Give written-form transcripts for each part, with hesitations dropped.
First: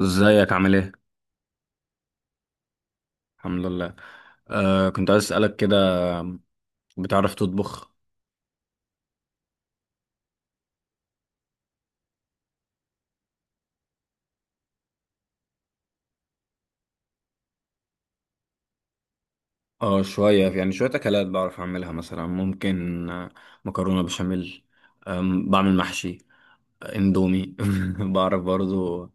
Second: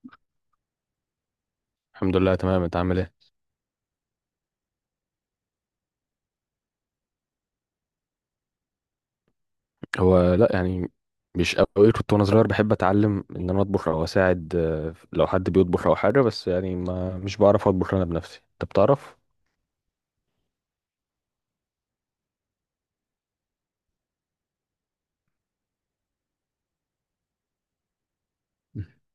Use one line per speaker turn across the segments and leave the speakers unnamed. ازيك عامل ايه؟
الحمد لله، تمام. انت عامل ايه؟
الحمد لله. كنت عايز اسألك كده. بتعرف تطبخ؟
هو لا يعني مش قوي. كنت وانا صغير بحب اتعلم ان انا اطبخ او اساعد، لو حد بيطبخ او حاجه. بس يعني ما مش بعرف اطبخ انا بنفسي. انت بتعرف؟
اه، شوية يعني شوية أكلات بعرف أعملها، مثلا ممكن مكرونة بشاميل. بعمل محشي. اندومي بعرف برضو.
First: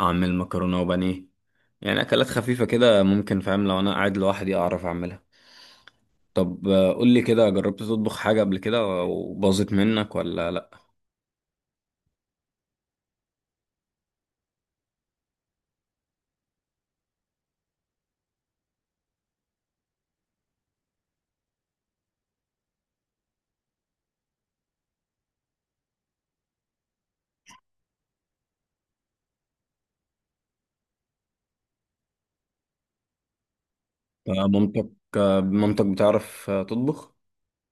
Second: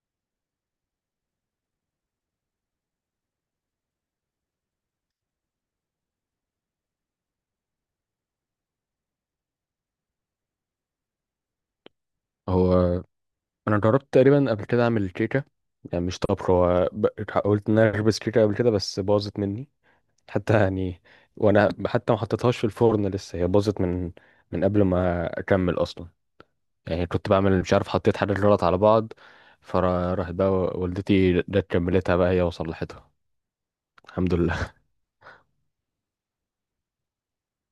أعمل مكرونة وبانيه. يعني أكلات خفيفة كده ممكن، فاهم؟ لو أنا قاعد لوحدي أعرف أعملها. طب قول لي كده، جربت تطبخ حاجة قبل كده وباظت منك ولا لأ؟
هو انا جربت تقريبا قبل كده اعمل كيكه. يعني مش طبخ. هو قلت ان انا اخبز كيكه قبل كده بس باظت مني. حتى يعني، وانا حتى ما حطيتهاش في الفرن لسه، هي باظت من قبل ما اكمل اصلا. يعني كنت بعمل مش عارف، حطيت حاجات غلط على بعض. فراحت بقى والدتي جت كملتها بقى هي وصلحتها. الحمد لله.
مامتك. مامتك بتعرف تطبخ؟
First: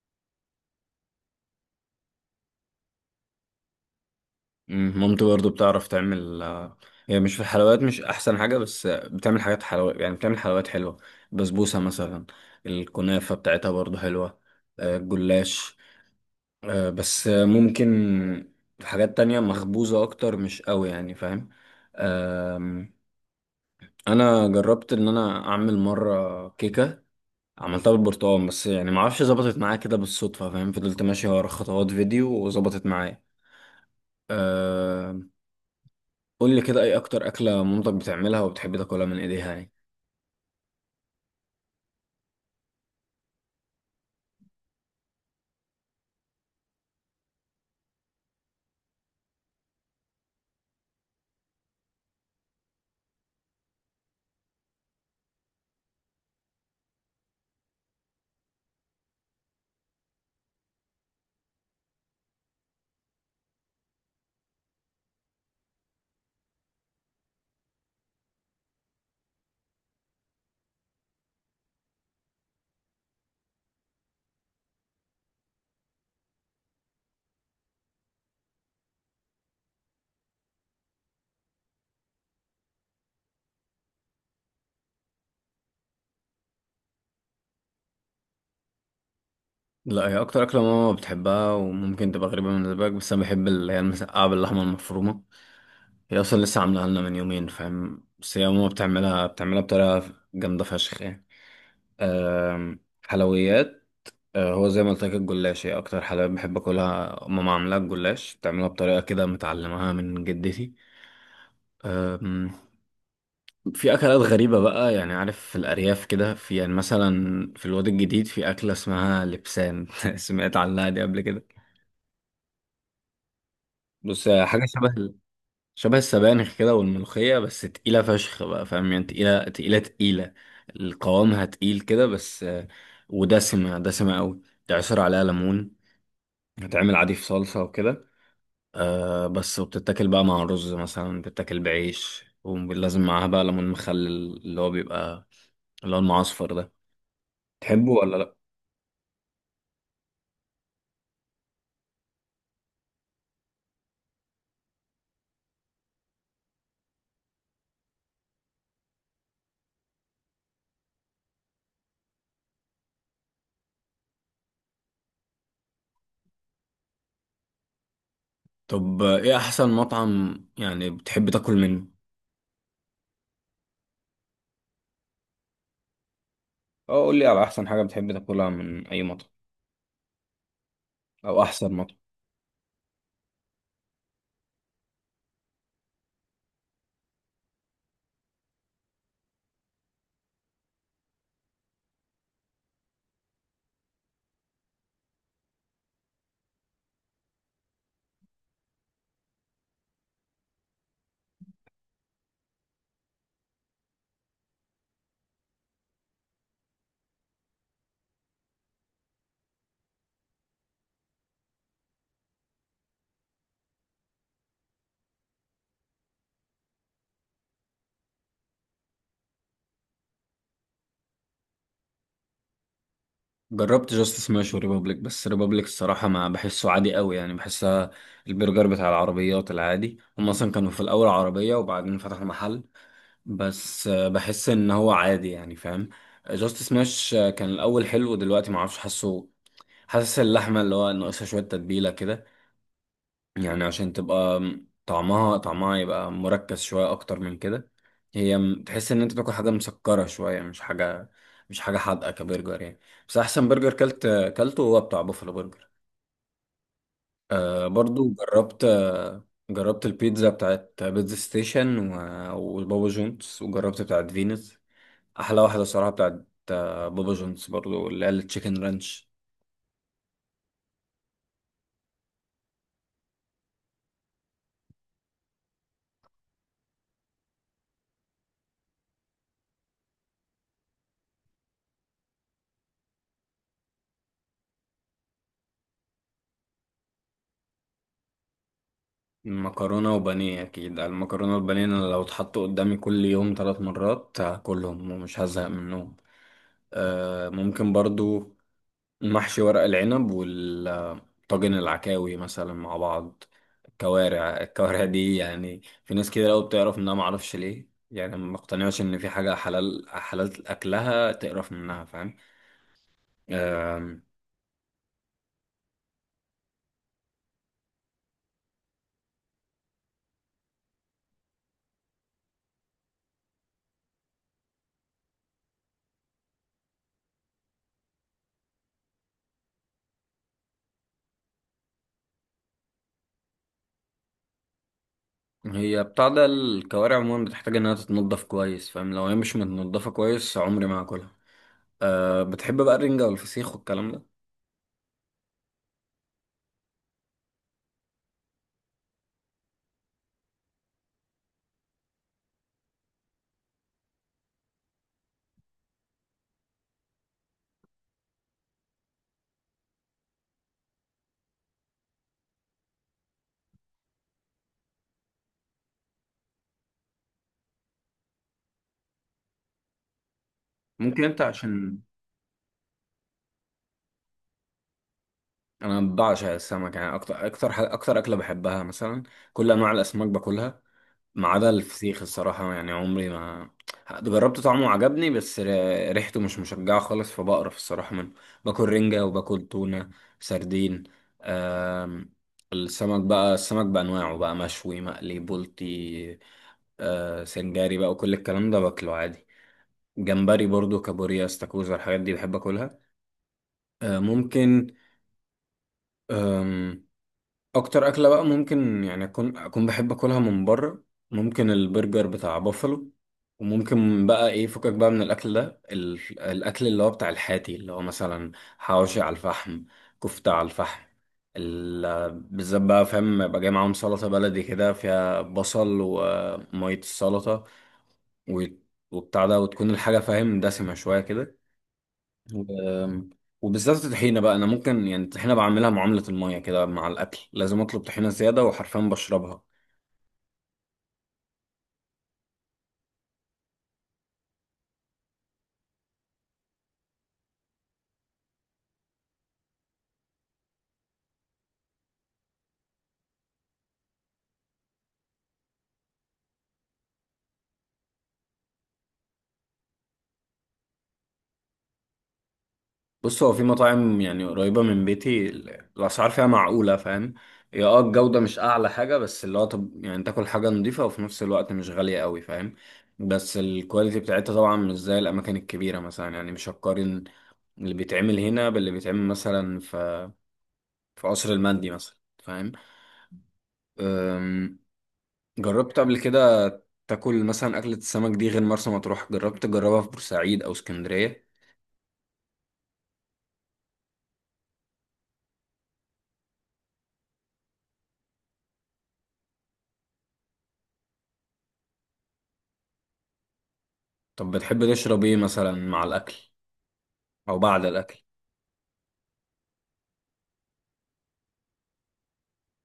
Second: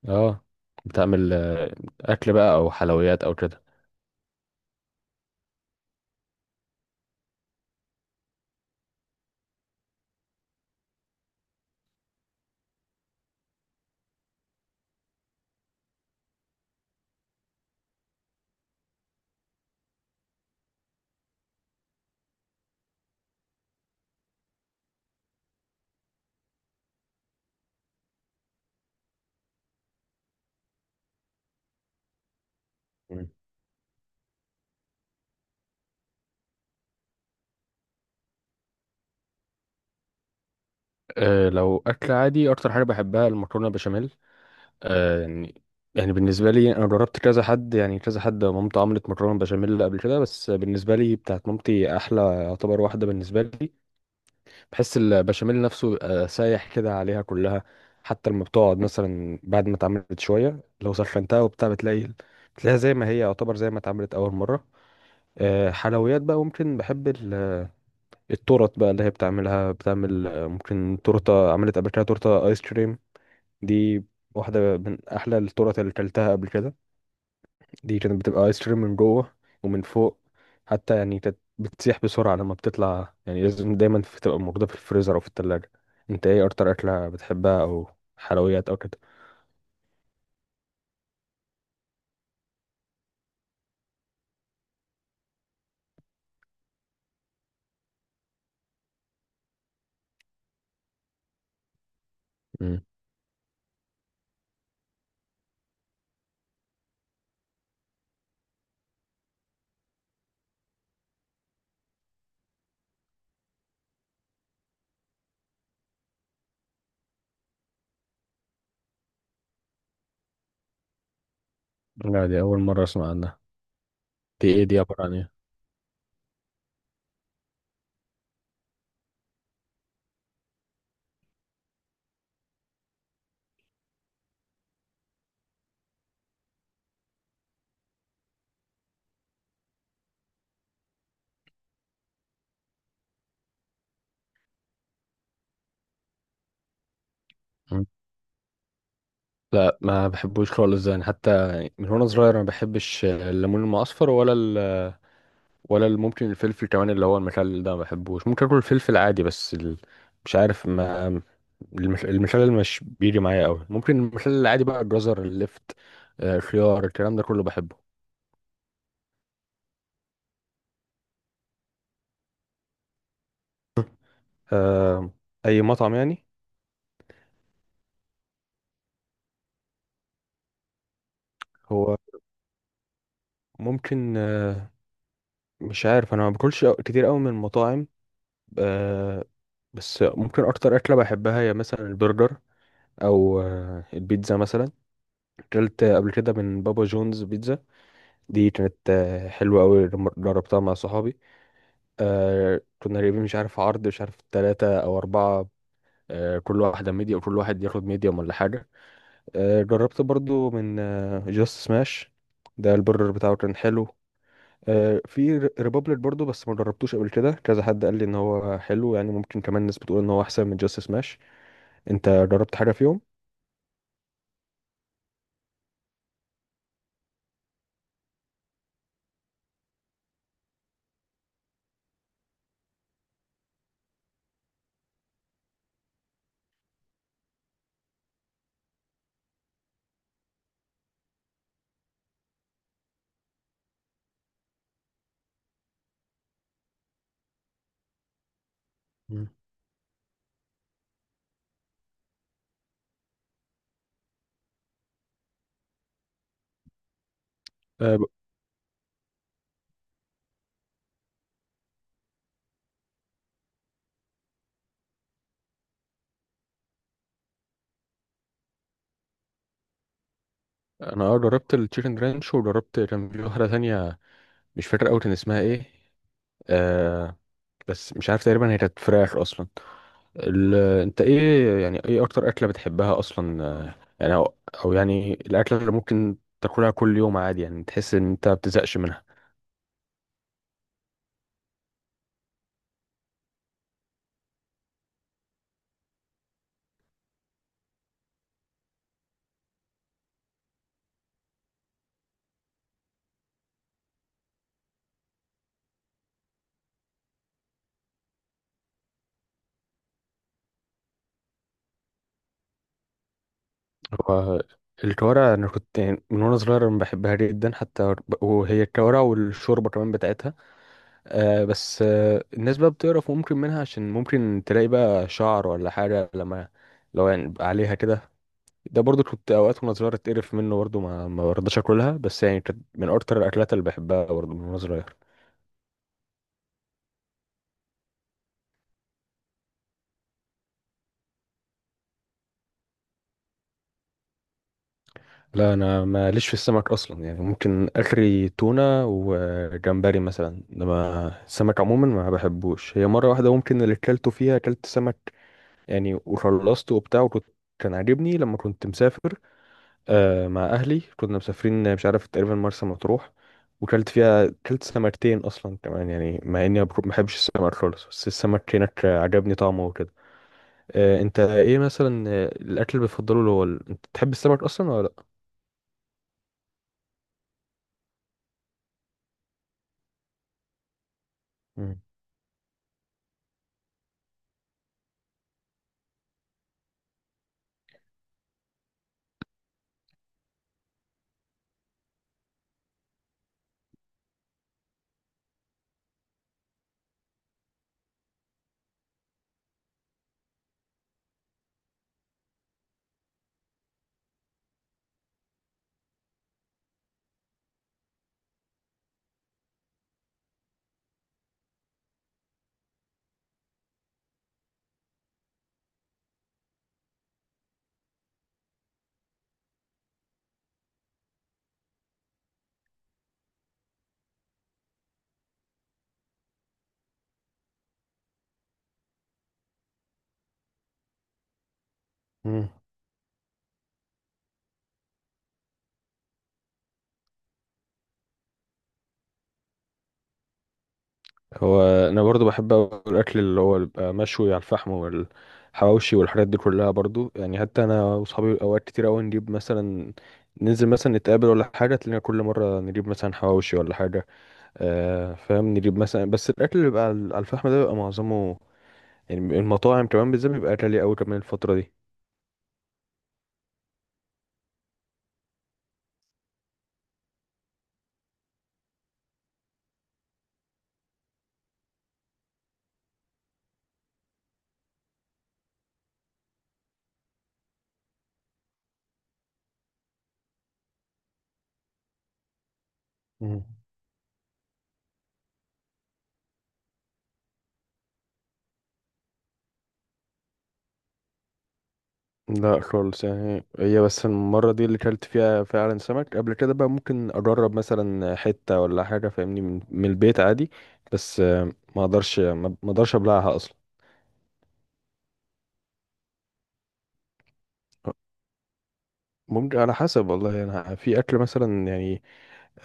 اه، بتعمل اكل بقى او حلويات او كده.
مامتي برضه بتعرف تعمل هي مش في الحلويات مش احسن حاجه، بس بتعمل حاجات حلويات. يعني بتعمل حلويات حلوه. بسبوسه مثلا. الكنافه بتاعتها برضه حلوه. الجلاش. بس ممكن حاجات تانية مخبوزه اكتر مش قوي، يعني فاهم. آم، انا جربت ان انا اعمل مره كيكه. عملتها بالبرتقال، بس يعني معرفش ظبطت معايا كده بالصدفه فاهم، فضلت ماشي ورا خطوات فيديو وظبطت معايا.
مم.
قول لي كده، ايه اكتر اكله مامتك بتعملها وبتحب تاكلها من ايديها يعني؟
أه، لو اكل عادي اكتر حاجه بحبها المكرونه بشاميل. أه يعني، يعني بالنسبه لي انا جربت كذا حد، يعني كذا حد مامته عملت مكرونه بشاميل قبل كده، بس بالنسبه لي بتاعت مامتي احلى، يعتبر واحده بالنسبه لي. بحس البشاميل نفسه بيبقى سايح كده عليها كلها. حتى لما بتقعد مثلا بعد ما اتعملت شويه، لو سخنتها وبتاع بتلاقيها زي ما هي، يعتبر زي ما اتعملت اول مره. حلويات بقى، ممكن بحب التورت بقى اللي هي بتعملها. بتعمل ممكن تورته، عملت قبل كده تورته ايس كريم. دي واحده من احلى التورت اللي كلتها قبل كده. دي كانت بتبقى ايس كريم من جوه ومن فوق. حتى يعني كانت بتسيح بسرعة لما بتطلع، يعني لازم دايما تبقى موجودة في الفريزر أو في التلاجة. انت ايه أكتر أكلة بتحبها؟ أو حلويات أو كده؟
لا، هي اكتر اكله ماما بتحبها وممكن تبقى غريبه بالنسبه لك، بس انا بحب اللي هي المسقعه باللحمه المفرومه. هي اصلا لسه عاملاها لنا من يومين فاهم، بس هي ماما بتعملها بطريقه جامده فشخ يعني.
مم.
حلويات. هو زي ما قلت لك، الجلاش هي اكتر حلويات بحب اكلها. ماما عاملاها الجلاش بتعملها بطريقه كده متعلمها من جدتي. في اكلات غريبه بقى يعني، عارف، في الارياف كده، في يعني مثلا في الواد الجديد في اكله اسمها لبسان سمعت عنها دي قبل كده؟
لا، دي أول مرة أسمع عنها.
بص، هي
دي إيه؟
حاجه
دي
شبه
عبارة عن إيه؟
شبه السبانخ كده والملوخيه، بس تقيله فشخ بقى فاهم يعني، تقيله تقيله تقيله. القوامها تقيل كده بس ودسمه دسمه قوي. تعصر عليها ليمون. هتعمل عادي في صلصه وكده. أه، بس وبتتاكل بقى مع رز مثلا، بتتاكل بعيش، ولازم معاها بقى ليمون مخلل اللي هو بيبقى اللي هو المعصفر ده.
مم.
تحبه ولا لا؟
لا، ما بحبوش خالص. يعني حتى من وأنا صغير ما بحبش الليمون المعصفر ولا ممكن الفلفل كمان اللي هو المخلل ده ما بحبوش. ممكن اكل الفلفل عادي، بس ال... مش عارف. ما المخلل مش بيجي معايا قوي. ممكن المخلل العادي بقى الجزر، اللفت، خيار، الكلام ده كله بحبه.
طب ايه احسن مطعم يعني بتحب تاكل منه؟
آه، اي مطعم يعني.
اه، قول لي على احسن حاجه بتحب تاكلها من اي مطعم، او احسن
هو
مطعم.
ممكن مش عارف، انا ما باكلش كتير قوي من المطاعم. آه، بس ممكن اكتر اكله بحبها هي مثلا البرجر، او البيتزا مثلا. اكلت قبل كده من بابا جونز بيتزا. دي كانت حلوة أوي لما جربتها مع صحابي. كنا جايبين مش عارف عرض مش عارف تلاتة أو أربعة. كل واحدة ميديا، وكل واحد ياخد ميديوم ولا حاجة. جربت برضو من جاست سماش، ده البرجر بتاعه كان حلو. في ريبابليك برضو، بس ما جربتوش قبل كده. كذا حد قال لي إن هو حلو، يعني ممكن كمان ناس بتقول إن هو أحسن من جاست سماش. أنت جربت حاجة فيهم؟
جربت جاست سماش وريبابليك، بس ريبابليك الصراحه ما بحسه عادي قوي، يعني بحسها البرجر بتاع العربيات العادي. هم اصلا كانوا في الاول عربيه وبعدين فتحوا محل. بس بحس ان هو عادي يعني فاهم. جاست سماش كان الاول حلو، دلوقتي ما اعرفش. حاسه حاسس اللحمه اللي هو ناقصها شويه تتبيله كده، يعني عشان تبقى طعمها يبقى مركز شوية أكتر من كده. هي تحس إن أنت
مم.
بتاكل حاجة مسكرة شوية، مش حاجة حادقة كبرجر يعني. بس أحسن برجر كلته هو بتاع بوفالو برجر.
آه، ب-
برضو جربت البيتزا بتاعت بيتزا ستيشن وبابا جونز، وجربت بتاعت فينوس. أحلى واحدة صراحة بتاعت بابا جونز برضو اللي هي التشيكن رانش.
انا جربت التشيكن رانش، وجربت كان في واحده تانية مش فاكر قوي كان اسمها ايه. آه بس مش عارف، تقريبا هي كانت فراخ اصلا. ال... انت ايه يعني، ايه اكتر اكلة بتحبها اصلا؟ أو يعني الاكلة اللي ممكن تاكلها كل يوم عادي، يعني تحس ان انت ما بتزهقش منها.
مكرونة وبانيه أكيد. المكرونة والبانيه أنا لو اتحطوا قدامي كل يوم 3 مرات هاكلهم ومش هزهق منهم. ممكن برضو محشي ورق العنب والطاجن، العكاوي مثلا مع بعض. الكوارع دي يعني في ناس كده لو بتعرف منها معرفش ليه، يعني ما بقتنعش إن في حاجة حلال حلال أكلها تقرف منها فاهم.
هو الكوارع انا كنت يعني من وانا صغير أنا بحبها جدا. حتى وهي الكوارع والشوربة كمان بتاعتها. بس الناس بقى بتقرف ممكن منها عشان ممكن تلاقي بقى شعر ولا حاجة، لما لو يعني بقى عليها كده. ده برضو كنت اوقات وانا صغير اتقرف منه برضو، ما برضاش اكلها، بس يعني كانت من اكتر الاكلات اللي بحبها برضو من وانا صغير.
هي بتاع ده، الكوارع عموما بتحتاج إنها تتنضف كويس فاهم، لو هي مش متنضفة كويس عمري ما هاكلها. أه، بتحب بقى الرنجة والفسيخ والكلام ده؟
لا، انا ماليش في السمك اصلا. يعني ممكن اخري تونة وجمبري مثلا، انما السمك عموما ما بحبوش. هي مرة واحدة ممكن اللي اكلته فيها اكلت سمك، يعني وخلصته وبتاع، كان عاجبني لما كنت مسافر. مع اهلي كنا مسافرين مش عارف، تقريبا مرسى مطروح. وكلت فيها كلت سمكتين اصلا كمان. يعني مع اني ما بحبش السمك خالص، بس السمك هناك عجبني طعمه وكده.
ممكن
انت
انت
ايه
عشان
مثلا الاكل اللي بتفضله اللي هو انت بتحب السمك اصلا ولا لا؟
انا بعشق السمك، يعني اكتر اكلة بحبها مثلا. كل انواع الاسماك باكلها ما عدا
مم.
الفسيخ الصراحة، يعني عمري ما جربت طعمه وعجبني، بس ريحته مش مشجعة خالص فبقرف الصراحة منه. باكل رنجة وباكل تونة، سردين. أم... السمك بأنواعه بقى مشوي مقلي بلطي. سنجاري بقى وكل الكلام ده باكله عادي. جمبري برضو، كابوريا، استاكوزا، الحاجات دي بحب اكلها. ممكن آم، اكتر اكله بقى ممكن يعني اكون بحب اكلها من بره ممكن البرجر بتاع بافلو. وممكن بقى ايه فكك بقى من الاكل ده، الاكل اللي هو بتاع الحاتي اللي هو مثلا حواوشي على الفحم، كفته على الفحم. بالذات بقى فاهم، يبقى جاي معاهم سلطه بلدي كده فيها بصل وميه السلطه و- وبتاع ده، وتكون الحاجه فاهم دسمه شويه كده
مم.
و- وبالذات الطحينة بقى. أنا ممكن يعني الطحينة بعملها معاملة المية كده مع الأكل، لازم أطلب طحينة زيادة وحرفيا بشربها.
هو انا برضو بحب أوي الاكل اللي هو بيبقى مشوي على الفحم والحواوشي والحاجات دي كلها برضو. يعني حتى انا واصحابي اوقات كتير قوي نجيب مثلا، ننزل مثلا نتقابل ولا حاجه، تلاقينا كل مره نجيب مثلا حواوشي ولا حاجه. فاهم، نجيب مثلا، بس الاكل اللي بيبقى على الفحم ده بيبقى معظمه، يعني المطاعم كمان بالذات بيبقى غالي قوي كمان الفتره دي.
بص، هو في مطاعم يعني قريبة من بيتي الأسعار فيها معقولة فاهم. هي الجودة مش أعلى حاجة، بس اللي هو، طب يعني تاكل حاجة نظيفة وفي نفس الوقت مش غالية قوي فاهم. بس الكواليتي بتاعتها طبعا مش زي الأماكن الكبيرة، مثلا يعني مش هقارن اللي بيتعمل هنا باللي بيتعمل مثلا في قصر المندي مثلا
مم.
فاهم. جربت قبل كده تاكل مثلا أكلة السمك دي غير مرسى مطروح؟ جربت تجربها في بورسعيد أو اسكندرية؟
لا خالص. يعني هي بس المرة دي اللي كلت فيها فعلا سمك قبل كده، بقى ممكن أجرب مثلا حتة ولا حاجة فاهمني من البيت عادي. بس ما أقدرش أبلعها أصلا.
طب بتحب تشرب ايه مثلا مع الأكل أو بعد الأكل؟
ممكن على حسب والله. أنا في أكل مثلا يعني،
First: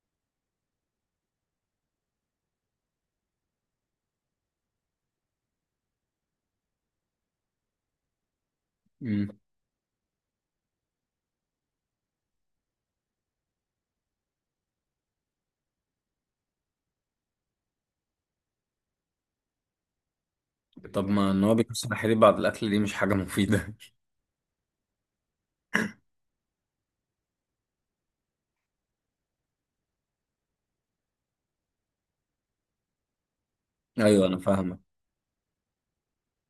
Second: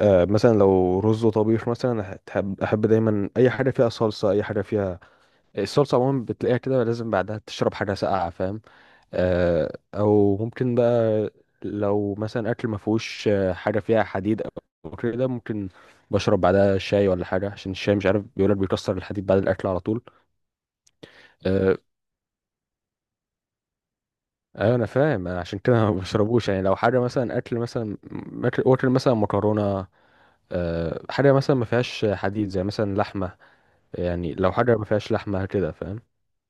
مثلا لو رز وطبيخ مثلا، أحب دايما أي حاجة فيها صلصة، أي حاجة فيها الصلصة عموما بتلاقيها كده لازم بعدها تشرب حاجة ساقعة، فاهم؟
مم.
او ممكن بقى لو مثلا اكل ما فيهوش حاجه فيها حديد او كده، ممكن بشرب بعدها شاي ولا حاجه عشان الشاي مش عارف بيقولك بيكسر الحديد بعد الاكل على طول.
طب ما إن هو
أه،
بيكسر الحليب بعد الأكل دي مش حاجة مفيدة.
أيوة انا فاهم. عشان كده ما بشربوش، يعني لو حاجه مثلا اكل مثلا، أكل مثلا مكرونه. حاجه مثلا ما فيهاش حديد زي مثلا لحمه،
أيوه
يعني
أنا
لو حاجه
فاهمك.
ما فيهاش لحمه كده، فاهم؟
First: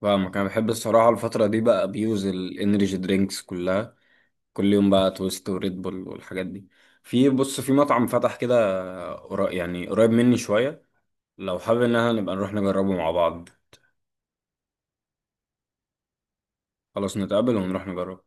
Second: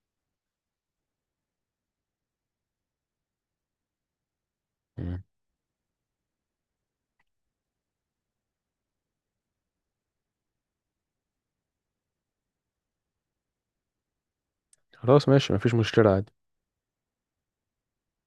فاهمك، أنا بحب الصراحة الفترة دي بقى أبيوز الإنرجي درينكس كلها، كل يوم بقى
مم.
تويست وريد بول والحاجات دي. بص، في مطعم فتح كده يعني قريب مني شوية، لو حابب إن احنا نبقى نروح نجربه مع بعض.
خلاص ماشي، مفيش مشكله عادي.
خلاص، نتقابل ونروح نجربه.